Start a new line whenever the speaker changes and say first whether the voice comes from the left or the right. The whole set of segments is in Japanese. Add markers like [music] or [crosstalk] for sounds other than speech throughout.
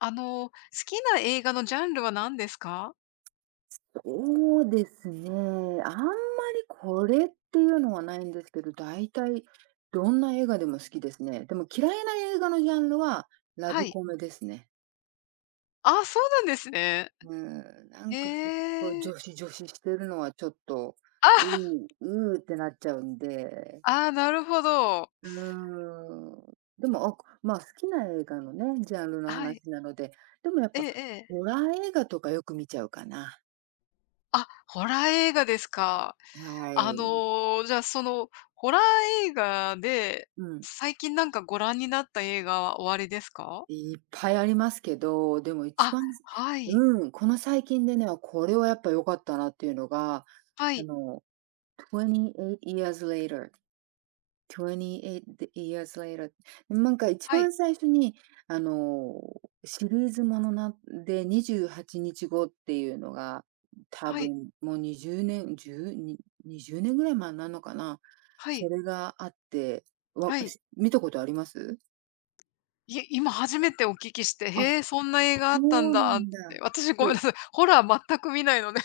left: あの、好きな映画のジャンルは何ですか？
right: そうですね。あんまりこれっていうのはないんですけど、大体どんな映画でも好きですね。でも嫌いな映画のジャンルはラ
left: は
right: ブ
left: い。
right: コメですね。
left: あ、そうなんですね。
right: うん、な
left: へ
right: んかすっごい
left: え。
right: 女子女子してるのはちょっと、
left: あ
right: う
left: [laughs]
right: ー、うーってなっちゃうんで、
left: あー、なるほど。
right: うーん。でも、あ、まあ好きな映画のね、ジャンルの
left: はい。
right: 話なので、でもやっ
left: え
right: ぱ
left: えええ。
right: ホラー映画とかよく見ちゃうかな。
left: あ、ホラー映画ですか。
right: は
left: あ
right: い。
left: の、じゃあ、その、ホラー映画で、
right: うん。
left: 最近なんかご覧になった映画はおありですか？
right: いっぱいありますけど、でも一
left: あ、
right: 番
left: はい。
right: うん、この最近でね、あ、これはやっぱ良かったなっていうのが、
left: は
right: あ
left: い。
right: の、28 years later、28 years later。なんか一
left: はい。
right: 番最初に、あの、シリーズものなで、28日後っていうのが、多
left: はい。
right: 分もう20年、10、じゅうに2年ぐらい前になるのかな。
left: は
right: そ
left: い。
right: れがあって、わ
left: はい。
right: し見たことあります？
left: いえ、今初めてお聞きして、
right: あ、そ
left: へえ、そんな映画あったん
right: うな
left: だっ
right: ん
left: て。
right: だ。
left: 私ごめ
right: そ
left: んな
right: う。
left: さい、ホラー全く見ないので。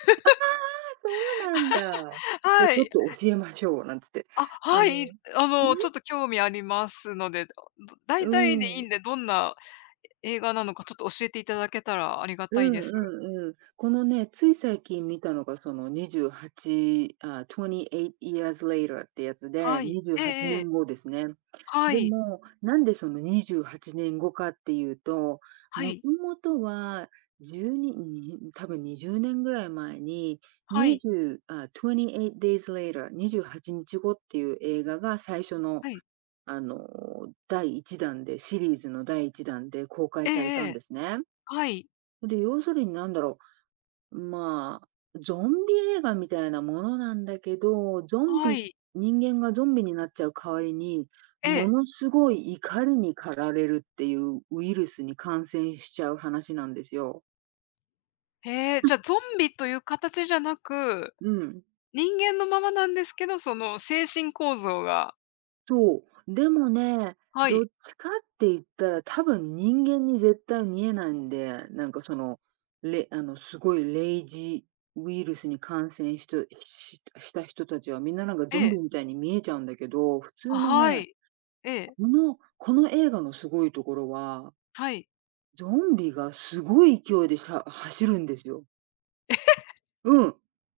right: そうなんだ。で、
left: は
right: ちょっ
left: い。
right: と教えましょうなんつって。
left: あ、
right: あ
left: は
right: の
left: い。あ
right: う
left: の、ちょっ
right: ん。
left: と興味ありますので、ど大
right: う
left: 体でいいん
right: ん
left: で、どんな映画なのかちょっと教えていただけたらありが
right: う
left: たいです。
right: んうん。このね、つい最近見たのがその28あ、28 years later ってやつで、
left: はい。
right: 28
left: ええ
right: 年
left: ええ。
right: 後ですね。
left: は
right: で
left: い。
right: も、なんでその28年後かっていうと、
left: は
right: も
left: い。
right: ともとは12にに多分20年ぐらい前に、
left: はい。
right: 20あ、28 days later、28日後っていう映画が最初の
left: はい。
right: あの、第1弾で、シリーズの第一弾で公開
left: ええ
right: され
left: え
right: たんで
left: え。
right: すね。
left: はい。
right: で、要するにまあ、ゾンビ映画みたいなものなんだけど、ゾン
left: は
right: ビ
left: い。
right: 人間がゾンビになっちゃう代わりに、
left: え
right: も
left: え。
right: のすごい怒りに駆られるっていうウイルスに感染しちゃう話なんですよ。
left: へえ、じゃ、ゾンビという形じゃなく、
right: うん。
left: 人間のままなんですけど、その精神構造が
right: そう、でもね、
left: は
right: どっ
left: い。
right: ちかって言ったら、多分人間に絶対見えないんで、なんかその、れあの、すごいレイジウイルスに感染しとしした人たちはみんななんか
left: え
right: ゾンビ
left: え。
right: みたいに見えちゃうんだけど、普
left: あ、
right: 通の
left: は
right: ね、
left: い。え
right: こ
left: え、
right: のこの映画のすごいところは、
left: はい。
right: ゾンビがすごい勢いで走るんですよ。うん。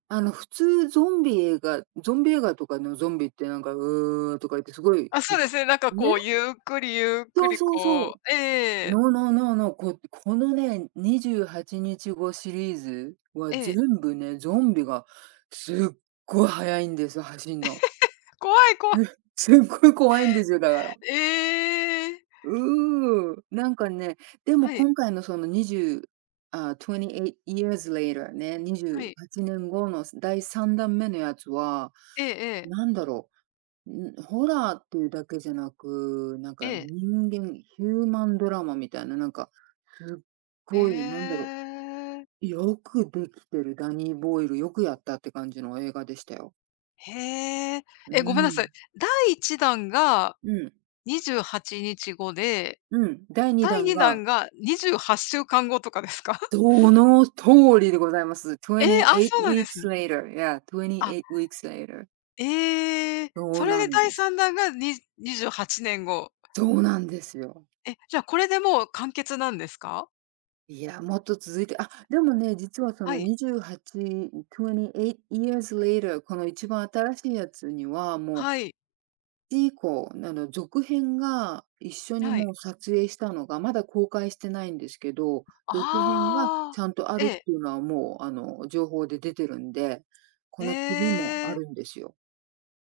right: 普通ゾンビ映画とかのゾンビってなんか「うー」とか言ってすごい、
left: あ、そうですね、なんか
right: ね、
left: こうゆっくりゆっく
right: そう
left: り
right: そうそ
left: こ
right: う。
left: うええええ。
right: ノーノーノーノー、ここのね、28日後シリーズは
left: え
right: 全
left: え。
right: 部ね、ゾンビがすっごい速いんですよ、走んの。
left: 怖い怖い。
right: すっごい怖いんですよ、だから。
left: ええ。
right: うーん。なんかね、でも
left: はい、
right: 今回のその20あ、28 years later ね、28
left: はい。
right: 年後の第3弾目のやつは、
left: ええええ、
right: なんだろう、ん、ホラーっていうだけじゃなく、なん
left: え
right: か
left: え。
right: ヒューマンドラマみたいな、なんか、すっごい、
left: へえ。
right: よくできてる、ダニー・ボイル、よくやったって感じの映画でしたよ。
left: へえ。
right: う
left: え、ごめんなさ
right: ん。
left: い。第1弾が
right: うん。
left: 28日後で、
right: うん。第2
left: 第
right: 弾
left: 2
right: が、
left: 弾が28週間後とかですか？[laughs]
right: その通りでございます。
left: ええ、あ、そ
right: 28
left: うなんです
right: weeks
left: ね。
right: later. Yeah,
left: あ、
right: 2 weeks later.
left: ええ。
right: そう
left: それ
right: な
left: で
right: ん
left: 第
right: です。
left: 3弾がに28年後。
right: そうなんですよ。
left: え、じゃあこれでもう完結なんですか？
right: いや、もっと続いて、あ、でもね、実はそ
left: は
right: の
left: い、
right: 28、28 years later、この一番新しいやつにはもう
left: はい、
right: 以降、続編が一緒に
left: は
right: も
left: い。
right: う撮影したのが、まだ公開してないんですけど、続編が
left: あ
right: ち
left: あ。
right: ゃんとあ
left: え
right: るっ
left: え、
right: ていうのはもう、情報で出てるんで、こ
left: へ
right: の次もあ
left: え。
right: るんですよ。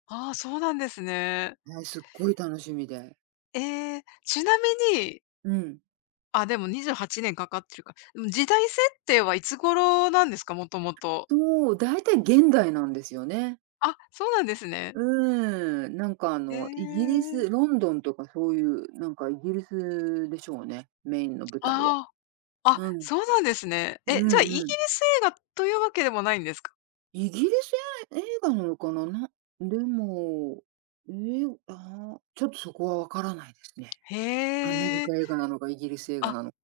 left: ああ、そうなんですね。
right: はい、すっごい楽しみで。
left: ええ、ちなみに、
right: うん。
left: あ、でも28年かかってるか。でも時代設定はいつ頃なんですか？もともと。
right: と、大体現代なんですよね。
left: あ、そうなんですね。へ
right: イギリス、
left: え。
right: ロンドンとかそういう、なんかイギリスでしょうね、メインの舞台は。
left: ああ、あ、
right: うん。
left: そうなんですね。
right: う
left: え、
right: ん
left: じゃあ、イギリ
right: うん。
left: ス映画というわけでもないんですか？
right: イギリス映画なのかな、なでも、えーあーちょっとそこはわからないですね。アメリ
left: へえ。
right: カ映画なのかイギリス映画
left: あ、
right: なのか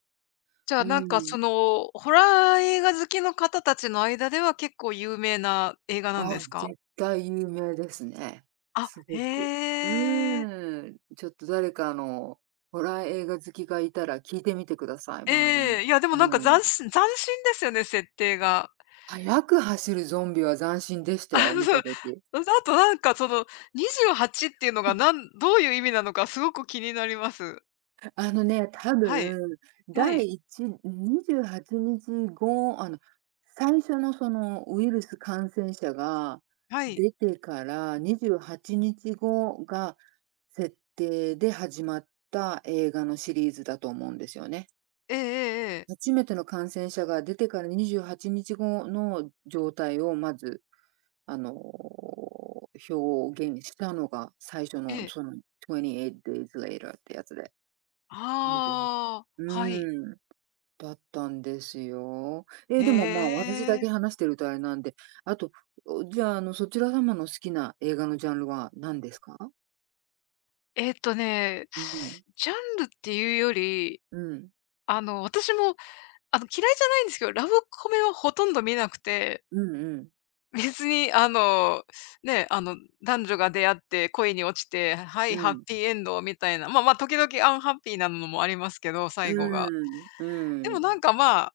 left: じゃあ、
right: う
left: なんか、
right: ん。
left: その、ホラー映画好きの方たちの間では結構有名な映画なんで
right: あ
left: すか？
right: 絶対有名ですね。
left: あ、
right: すごく。
left: へえ。
right: うーん、ちょっと誰かホラー映画好きがいたら聞いてみてください、周りに。
left: ええ、いや、でもなんか
right: うん。
left: 斬新斬新ですよね、設定が。[laughs]
right: 速く走るゾンビは斬新でした
left: あ、
right: よ、見
left: そ
right: た
left: う。
right: 時。
left: [laughs] あとなんかその28っていうのがどういう意味なのかすごく気になります。
right: あのね、多
left: はい。
right: 分、
left: はい。
right: 第128日後、最初のそのウイルス感染者が
left: はい。
right: 出てから28日後が設定で始まった映画のシリーズだと思うんですよね。
left: ええええええ。
right: 初めての感染者が出てから28日後の状態をまず、あの、表現したのが最初
left: え
right: の
left: え。
right: その28 days later ってやつで。28うはち
left: ああ、はい。
right: うん。だったんですよ。え、でも、まあ、
left: へ
right: 私だ
left: え。
right: け話してるとあれなんで、あと、じゃあ、そちら様の好きな映画のジャンルは何ですか？
left: えっとね、
right: うん、
left: ジャンルっていうより、
right: うん、
left: あの、私もあの、嫌いじゃないんですけど、ラブコメはほとんど見なくて、
right: うんうん、
left: 別にあの、ね、あの、男女が出会って恋に落ちて、は
right: う
left: い、ハッ
right: ん、
left: ピーエンドみたいな、まあまあ、時々アンハッピーなのもありますけど、最後
right: う
left: が。
right: ん、
left: で
right: う
left: もな
right: ん。
left: んか、まあ、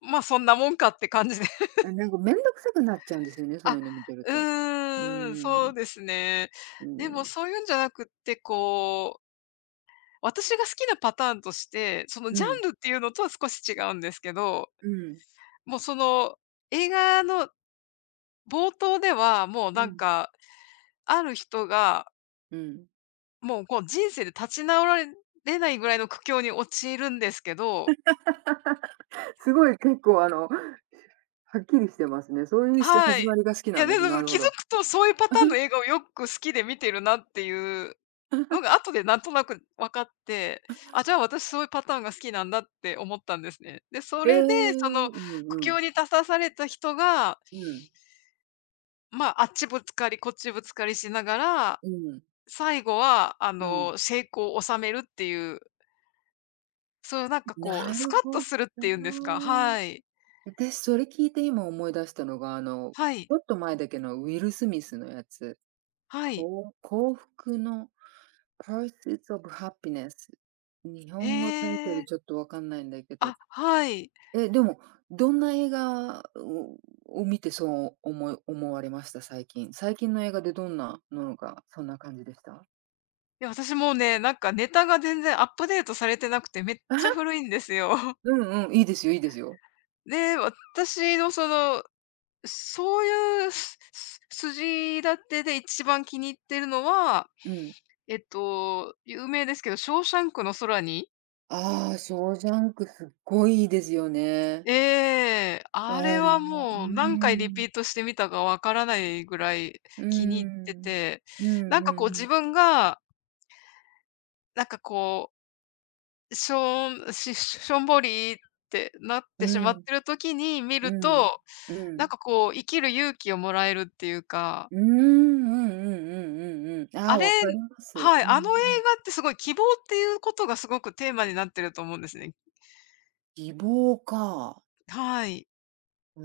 left: まあ、そんなもんかって感じで。
right: あ、なんかめんどくさくなっちゃうんですよね、そう
left: あ、
right: いうの見てる
left: う
right: と。う
left: ーん、そ
right: ん、
left: うですね。
right: う
left: でも
right: ん、
left: そういうんじゃなくって、こう、私が好きなパターンとして、その
right: う
left: ジャ
right: ん、
left: ンルっていうのとは少し違うんですけど、
right: うん、
left: もうその映画の冒頭では、もう
right: う
left: なん
right: ん、
left: か、ある人が
right: うん。
left: もう、こう、人生で立ち直られないぐらいの苦境に陥るんですけど、
right: [laughs] すごい結構、はっきりしてますね。そういう
left: は
right: 始
left: い。
right: まりが好き
left: い
right: な
left: や、
right: んで
left: で
right: す。な
left: も、
right: るほ
left: 気づ
right: ど。
left: くとそういうパターンの
right: [laughs]
left: 映画をよく好きで見てるなっていうのが後でなんとなく分かって、あ、じゃあ私そういうパターンが好きなんだって思ったんですね。で、そ
right: ええ、う
left: れで、その苦
right: んうん、
left: 境に立たされた人が、
right: うん。
left: まあ、あっちぶつかりこっちぶつかりしながら、
right: うん、
left: 最後は、あ
right: うん。
left: の、成功を収めるっていう、そういうなんかこう
right: な
left: ス
right: る
left: カッ
right: ほ
left: と
right: ど。
left: するっていうんですか、はい。
right: 私それ聞いて今思い出したのが、
left: は
right: ち
left: い。
right: ょっと前だけのウィル・スミスのやつ、
left: はい。
right: こう幸福の Pursuits of Happiness。日
left: へ
right: 本語タイトル
left: え。
right: ちょっとわかんないんだけど。
left: あ、はい。い
right: え、でも、どんな映画を見てそう思われました？最近。最近の映画でどんなのが、そんな感じでした？
left: や、私もうね、なんかネタが全然アップデートされてなくて、めっ
right: [laughs] あは
left: ちゃ古いんですよ。[laughs]
right: うんうん、いいですよいいですよ。
left: で、私のその、そういう筋立てで一番気に入ってるのは、
right: うん。
left: えっと、有名ですけど、ショーシャンクの空に、
right: ああ、ショーシャンクすっごいいいですよね。
left: ええ、
right: あ
left: あれ
right: れ
left: は
right: は、うー
left: もう何回リピ
right: ん、
left: ートしてみたかわからないぐらい
right: うー
left: 気に入って
right: ん。
left: て、
right: うんう
left: なん
right: ん
left: か
right: う
left: こう
right: ん。
left: 自分が、なんかこうしょんししょんぼりってなっ
right: う
left: てしまっ
right: ん、
left: てる時に見
right: う
left: る
right: ん、
left: と、
right: う
left: なん
right: ん。
left: かこう生きる勇気をもらえるっていうか、
right: うーん、うんうんうんうんうん。あ
left: あ
right: あ、
left: れ、
right: 分かります。
left: はい、
right: うんう
left: あの映画
right: ん。
left: ってすごい希望っていうことがすごくテーマになってると思うんですね。
right: 希望か。
left: はい。
right: うー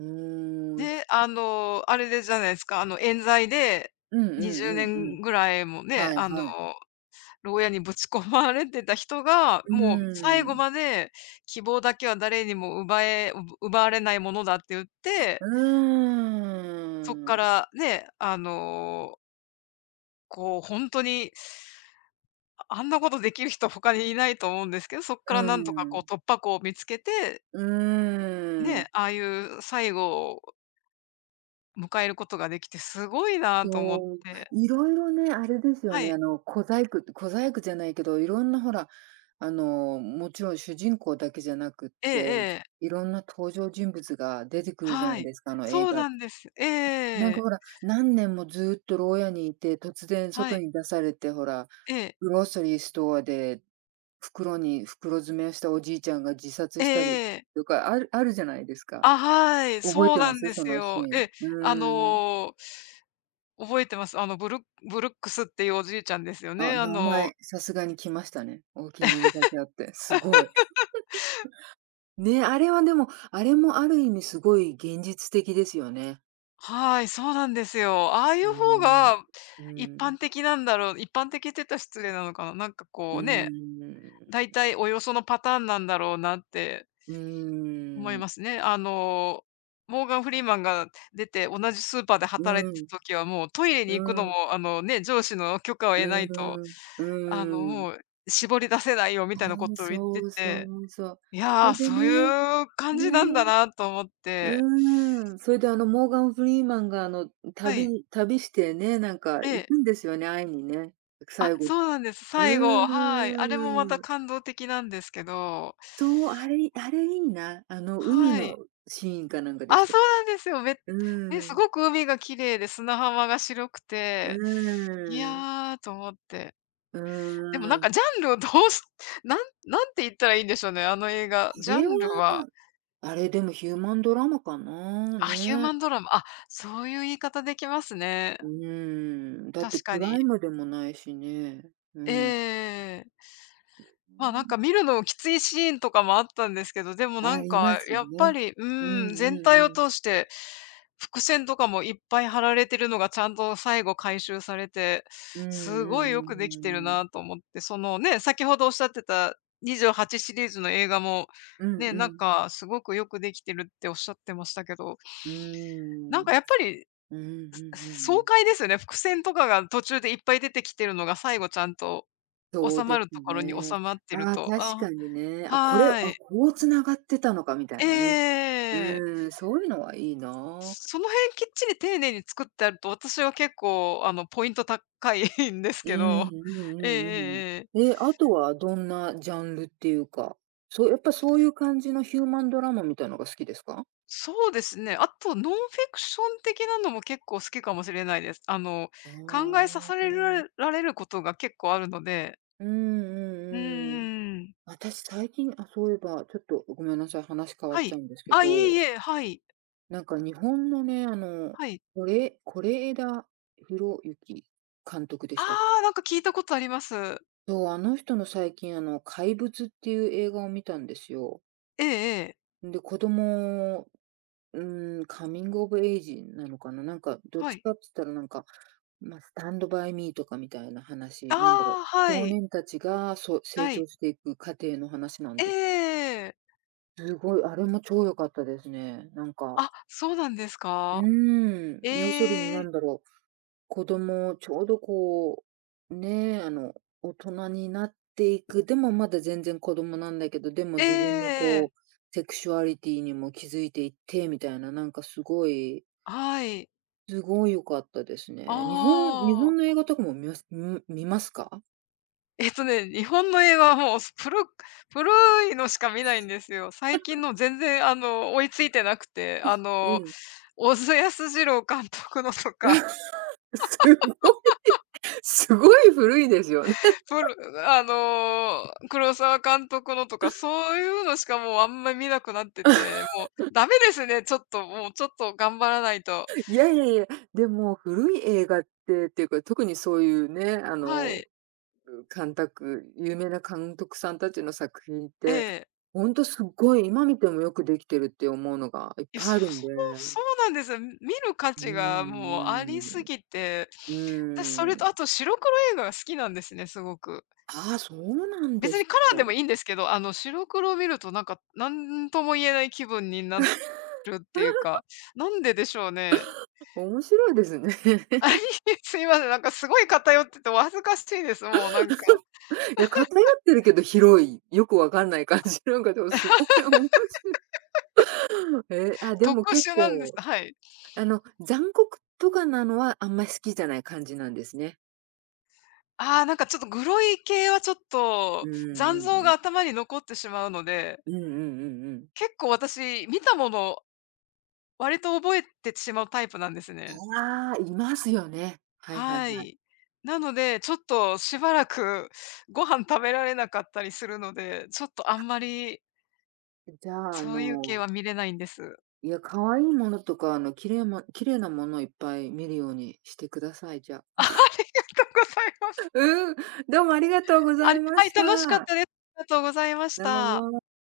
right: ん。
left: で、あの、あれでじゃないですか、あの、冤罪で
right: うんうん
left: 20
right: うんうんうん
left: 年ぐらいも
right: ああか
left: ね、
right: りま
left: あ
right: す
left: の、
right: うんうん希望かうーんうんうんうんうんはいはい。
left: 牢屋にぶち込まれてた人が、
right: う
left: もう最
right: ー
left: 後
right: ん。
left: まで希望だけは誰にも奪え奪われないものだって言っ
right: う
left: てそっ
right: ー
left: か
right: ん。
left: らね、あの、こう本当に、あんなことできる人他にいないと思うんですけど、そっ
right: う
left: からなんとか
right: ー
left: こ
right: ん。
left: う突破口を見つけて、
right: うーん。
left: ね、ああいう最後を迎えることができてすごいなと思っ
right: そう、
left: て。
right: いろいろね、あれですよ
left: は
right: ね、
left: い。
right: 小細工じゃないけど、いろんなほら、もちろん主人公だけじゃなくっ
left: ええ
right: て、
left: ええ。
right: いろんな登場人物が出てくるじゃな
left: は
right: い
left: い。
right: ですか、あの映
left: そう
right: 画。
left: なんです。
right: なん
left: ええ
right: かほら、何年もずっと牢屋にいて、突然
left: は
right: 外
left: い。
right: に出されて、ほら、
left: ええ。
right: グロッソリーストアで袋に袋詰めをしたおじいちゃんが自殺
left: え
right: したり
left: えええ
right: とか、あるあるじゃないですか。
left: あ、はい、
right: 覚え
left: そう
right: て
left: な
right: ま
left: ん
right: す？
left: で
right: そ
left: す
right: のシー
left: よ。
right: ン。
left: え、あ
right: うーん。
left: の、覚えてます。あのブルックスっていうおじいちゃんですよ
right: あ、
left: ね。あ
right: 名
left: の、
right: 前、さすがに来ましたね。お気に入りだけあって、すごい。ね、あれはでも、あれもある意味すごい現実的ですよね。
left: はい、そうなんですよ。ああい
right: うー
left: う方
right: ん。
left: が
right: うー
left: 一
right: ん。
left: 般的なんだろう一般的って言ったら失礼なのかな。なんか
right: うー
left: こうね、
right: ん。
left: 大体およそのパターンなんだろうなって
right: う
left: 思
right: ー
left: い
right: ん。
left: ますね。あの、モーガン・フリーマンが出て、同じスーパーで働い
right: う
left: て
right: ん。
left: た時は、もうトイレに行く
right: う
left: のも、
right: ん。
left: あのね、上司の許可を
right: う
left: 得ないと、
right: ーん。う
left: あの、
right: ー
left: も
right: ん。
left: う絞り出せないよみたいなことを言っ
right: そ
left: て
right: うそ
left: て、
right: うそう。
left: いや
right: ほ
left: ー、
right: いで
left: そう
right: ね、
left: いう感じなんだ
right: ね、
left: なと思って。
right: うーん。それでモーガン・フリーマンが
left: は
right: 旅
left: い。
right: に旅してね、なんか
left: え
right: 行
left: え、
right: くんですよね、会いにね。
left: あ、
right: 最後
left: そうなんです。
right: う
left: 最後、はい。あれもまた
right: ーん。
left: 感動的なんですけど、
right: と、あれいいな。海
left: はい。
right: のシーンかなんかでし
left: あ、
right: たよ
left: そうなんですよ。め、
right: う
left: ね、す
right: ーん。
left: ごく海が綺麗で砂浜が白くて、
right: う
left: い
right: ーん。
left: や、ーと思って。
right: う
left: でも
right: ー
left: なん
right: ん。
left: かジャンルをどうし [laughs] なんなんて言ったらいいんでしょうね、あの映画。
right: あ
left: ジャ
right: れは、
left: ンルは、
right: あれでもヒューマンドラマかな、
left: あ、ヒュー
right: ね。
left: マンドラマ、あ、そういう言い方できますね。
right: うーん。だって
left: 確
right: ク
left: か
right: ラ
left: に。
right: イムでもないしね。う
left: えー
right: ん。
left: ええ。まあ、なんか
right: ん。
left: 見るのきついシーンとかもあったんですけど、でもな
right: あ
left: ん
right: り
left: か
right: ますよ
left: やっぱ
right: ね。
left: り、う
right: うんう
left: ん、全
right: ん
left: 体を
right: うん。
left: 通して、伏線とかもいっぱい張られてるのがちゃんと最後回収されて、
right: うんうん
left: すごいよ
right: うん
left: くでき
right: う
left: てる
right: んうん。
left: なと思って、そのね、先ほどおっしゃってた28シリーズの映画も、
right: うんう
left: ね、なん
right: ん。
left: かすごくよくできてるっておっしゃってましたけど、
right: うーん。
left: な
right: う
left: ん
right: ん
left: かやっぱり
right: うんうんうんうんうんうんうんう
left: 爽
right: ん
left: 快ですよね。伏線とかが途中でいっぱい出てきてるのが最後ちゃんと
right: そう
left: 収
right: で
left: ま
right: す
left: るところに
right: ね。
left: 収まってる
right: ああ、
left: と。
right: 確
left: あ、
right: かにね。あ、これ、
left: はー
right: あ、
left: い。
right: こう繋がってたのかみたいなね。
left: ええ。
right: うん、そういうのはいいな。
left: その辺きっちり丁寧に作ってあると、私は結構あのポイント高いんです
right: う
left: け
right: んう
left: ど。[laughs] ええええ
right: んうん
left: え
right: うん。
left: え。
right: え、あとはどんなジャンルっていうか、そうやっぱそういう感じのヒューマンドラマみたいのが好きですか？
left: そうですね、あとノンフィクション的なのも結構好きかもしれないです。あの、
right: あ
left: 考えさされ
right: あ。
left: るられることが結構あるので。
right: うんう
left: う
right: んうん。
left: んん
right: 私最近、あ、そういえばちょっとごめんなさい、話変わ
left: は
right: っちゃ
left: い。
right: うんですけ
left: あ、いえい
right: ど、
left: え、はい、
right: なんか日本のね、
left: はい。
right: 是枝裕和監督で
left: あ
right: したっ
left: あ、なんか聞いたことあります。
right: そう、あの人の最近、怪物っていう映画を見たんですよ。
left: ええええ。
right: で、子供、うん、カミングオブエイジなのかななんか、どっ
left: は
right: ち
left: い。
right: かって言ったらなんか、まあ、スタンドバイミーとかみたいな
left: あ
right: 話、なんだろう。
left: あ、は
right: 少
left: い、
right: 年たちがそう成
left: は
right: 長
left: い。
right: していく過程の話なん
left: え
right: です。
left: ええ。
right: すごい、あれも超良かったですね。なんか、
left: あ、そうなんです
right: う
left: か？
right: ん、要するに
left: え
right: な
left: え、
right: んだろう。子供、ちょうどこう、ねえ、大人になっていく、でもまだ全然子供なんだけど、でも
left: え
right: 自分の
left: え。
right: こう、セクシュアリティにも気づいていってみたいな、なんかすごい、
left: はい。
right: すごい良かったですね。日本日
left: あ
right: 本
left: あ。
right: の
left: [laughs]
right: 映画とかも見ますか？
left: えっとね、日本の映画はもう古いのしか見ないんですよ。最近の全然あの、追いついてなくて、あ
right: う
left: の、
right: ん。
left: 小津安二郎監督のとか、
right: [laughs] すごいすごい古いですよね。
left: [laughs] プロあの、黒澤監督のとか、そういうのしかもうあんま見なくなってて、もうダメですね、ちょっと、もうちょっと頑張らないと。
right: [laughs] いやいやいや、でも古い映画ってっていうか、特にそういうね、
left: はい。
right: 有名な監督さんたちの作品っ
left: え
right: て、
left: え。
right: ほんとすっごい今見てもよくできてるって思うのがいっ
left: いや、
right: ぱい
left: そ
right: あ
left: う、
right: る
left: [laughs]
right: ん
left: そ
right: で。
left: うそうなんですよ。見る価
right: う
left: 値がもうあ
right: ん
left: りすぎて、
right: う
left: 私そ
right: ん。うー
left: れとあ
right: ん。
left: と白黒映画が好きなんですね、すごく。
right: ああ、そうなんで
left: 別
right: す
left: にカラーでも
right: か。
left: いいんですけど、あの白黒を見るとなんか、何とも言えない気分になるっていうか、なんででしょうね。[laughs]
right: 面白いですね。
left: あ、いえ、すいません、なんかすごい偏っててお恥ずかしいです、もうなんか。
right: いや、偏ってるけど広い、よくわかんない感じなんかでもすごい面白い。え、あ、で
left: 特
right: も結
left: 殊なんです。
right: 構、
left: はい。
right: 残酷とかなのはあんまり好きじゃない感じなんですね。
left: ああ、なんかちょっとグロい系はちょっ
right: うん
left: と、
right: うん
left: 残像
right: う
left: が
right: ん。
left: 頭に残ってしまうので、
right: うんうんうんうん。
left: 結構私見たもの割と覚えてしまうタイプなんですね。
right: ああ、いますよね。はいはい
left: は
right: はい。
left: い。なので、ちょっとしばらくご飯食べられなかったりするので、ちょっとあんまり
right: じゃあ、
left: そういう系は見れないんです。
right: いや、可愛いものとか、綺麗なものをいっぱい見るようにしてください、じゃ
left: [laughs]
right: あ。
left: ありがとうございます。
right: うん、どうもありがとうござ
left: あ
right: い
left: れ
right: ま
left: はい、
right: し
left: 楽しかっ
right: た。
left: たです。ありがとうございまし
right: どう
left: た。
right: も。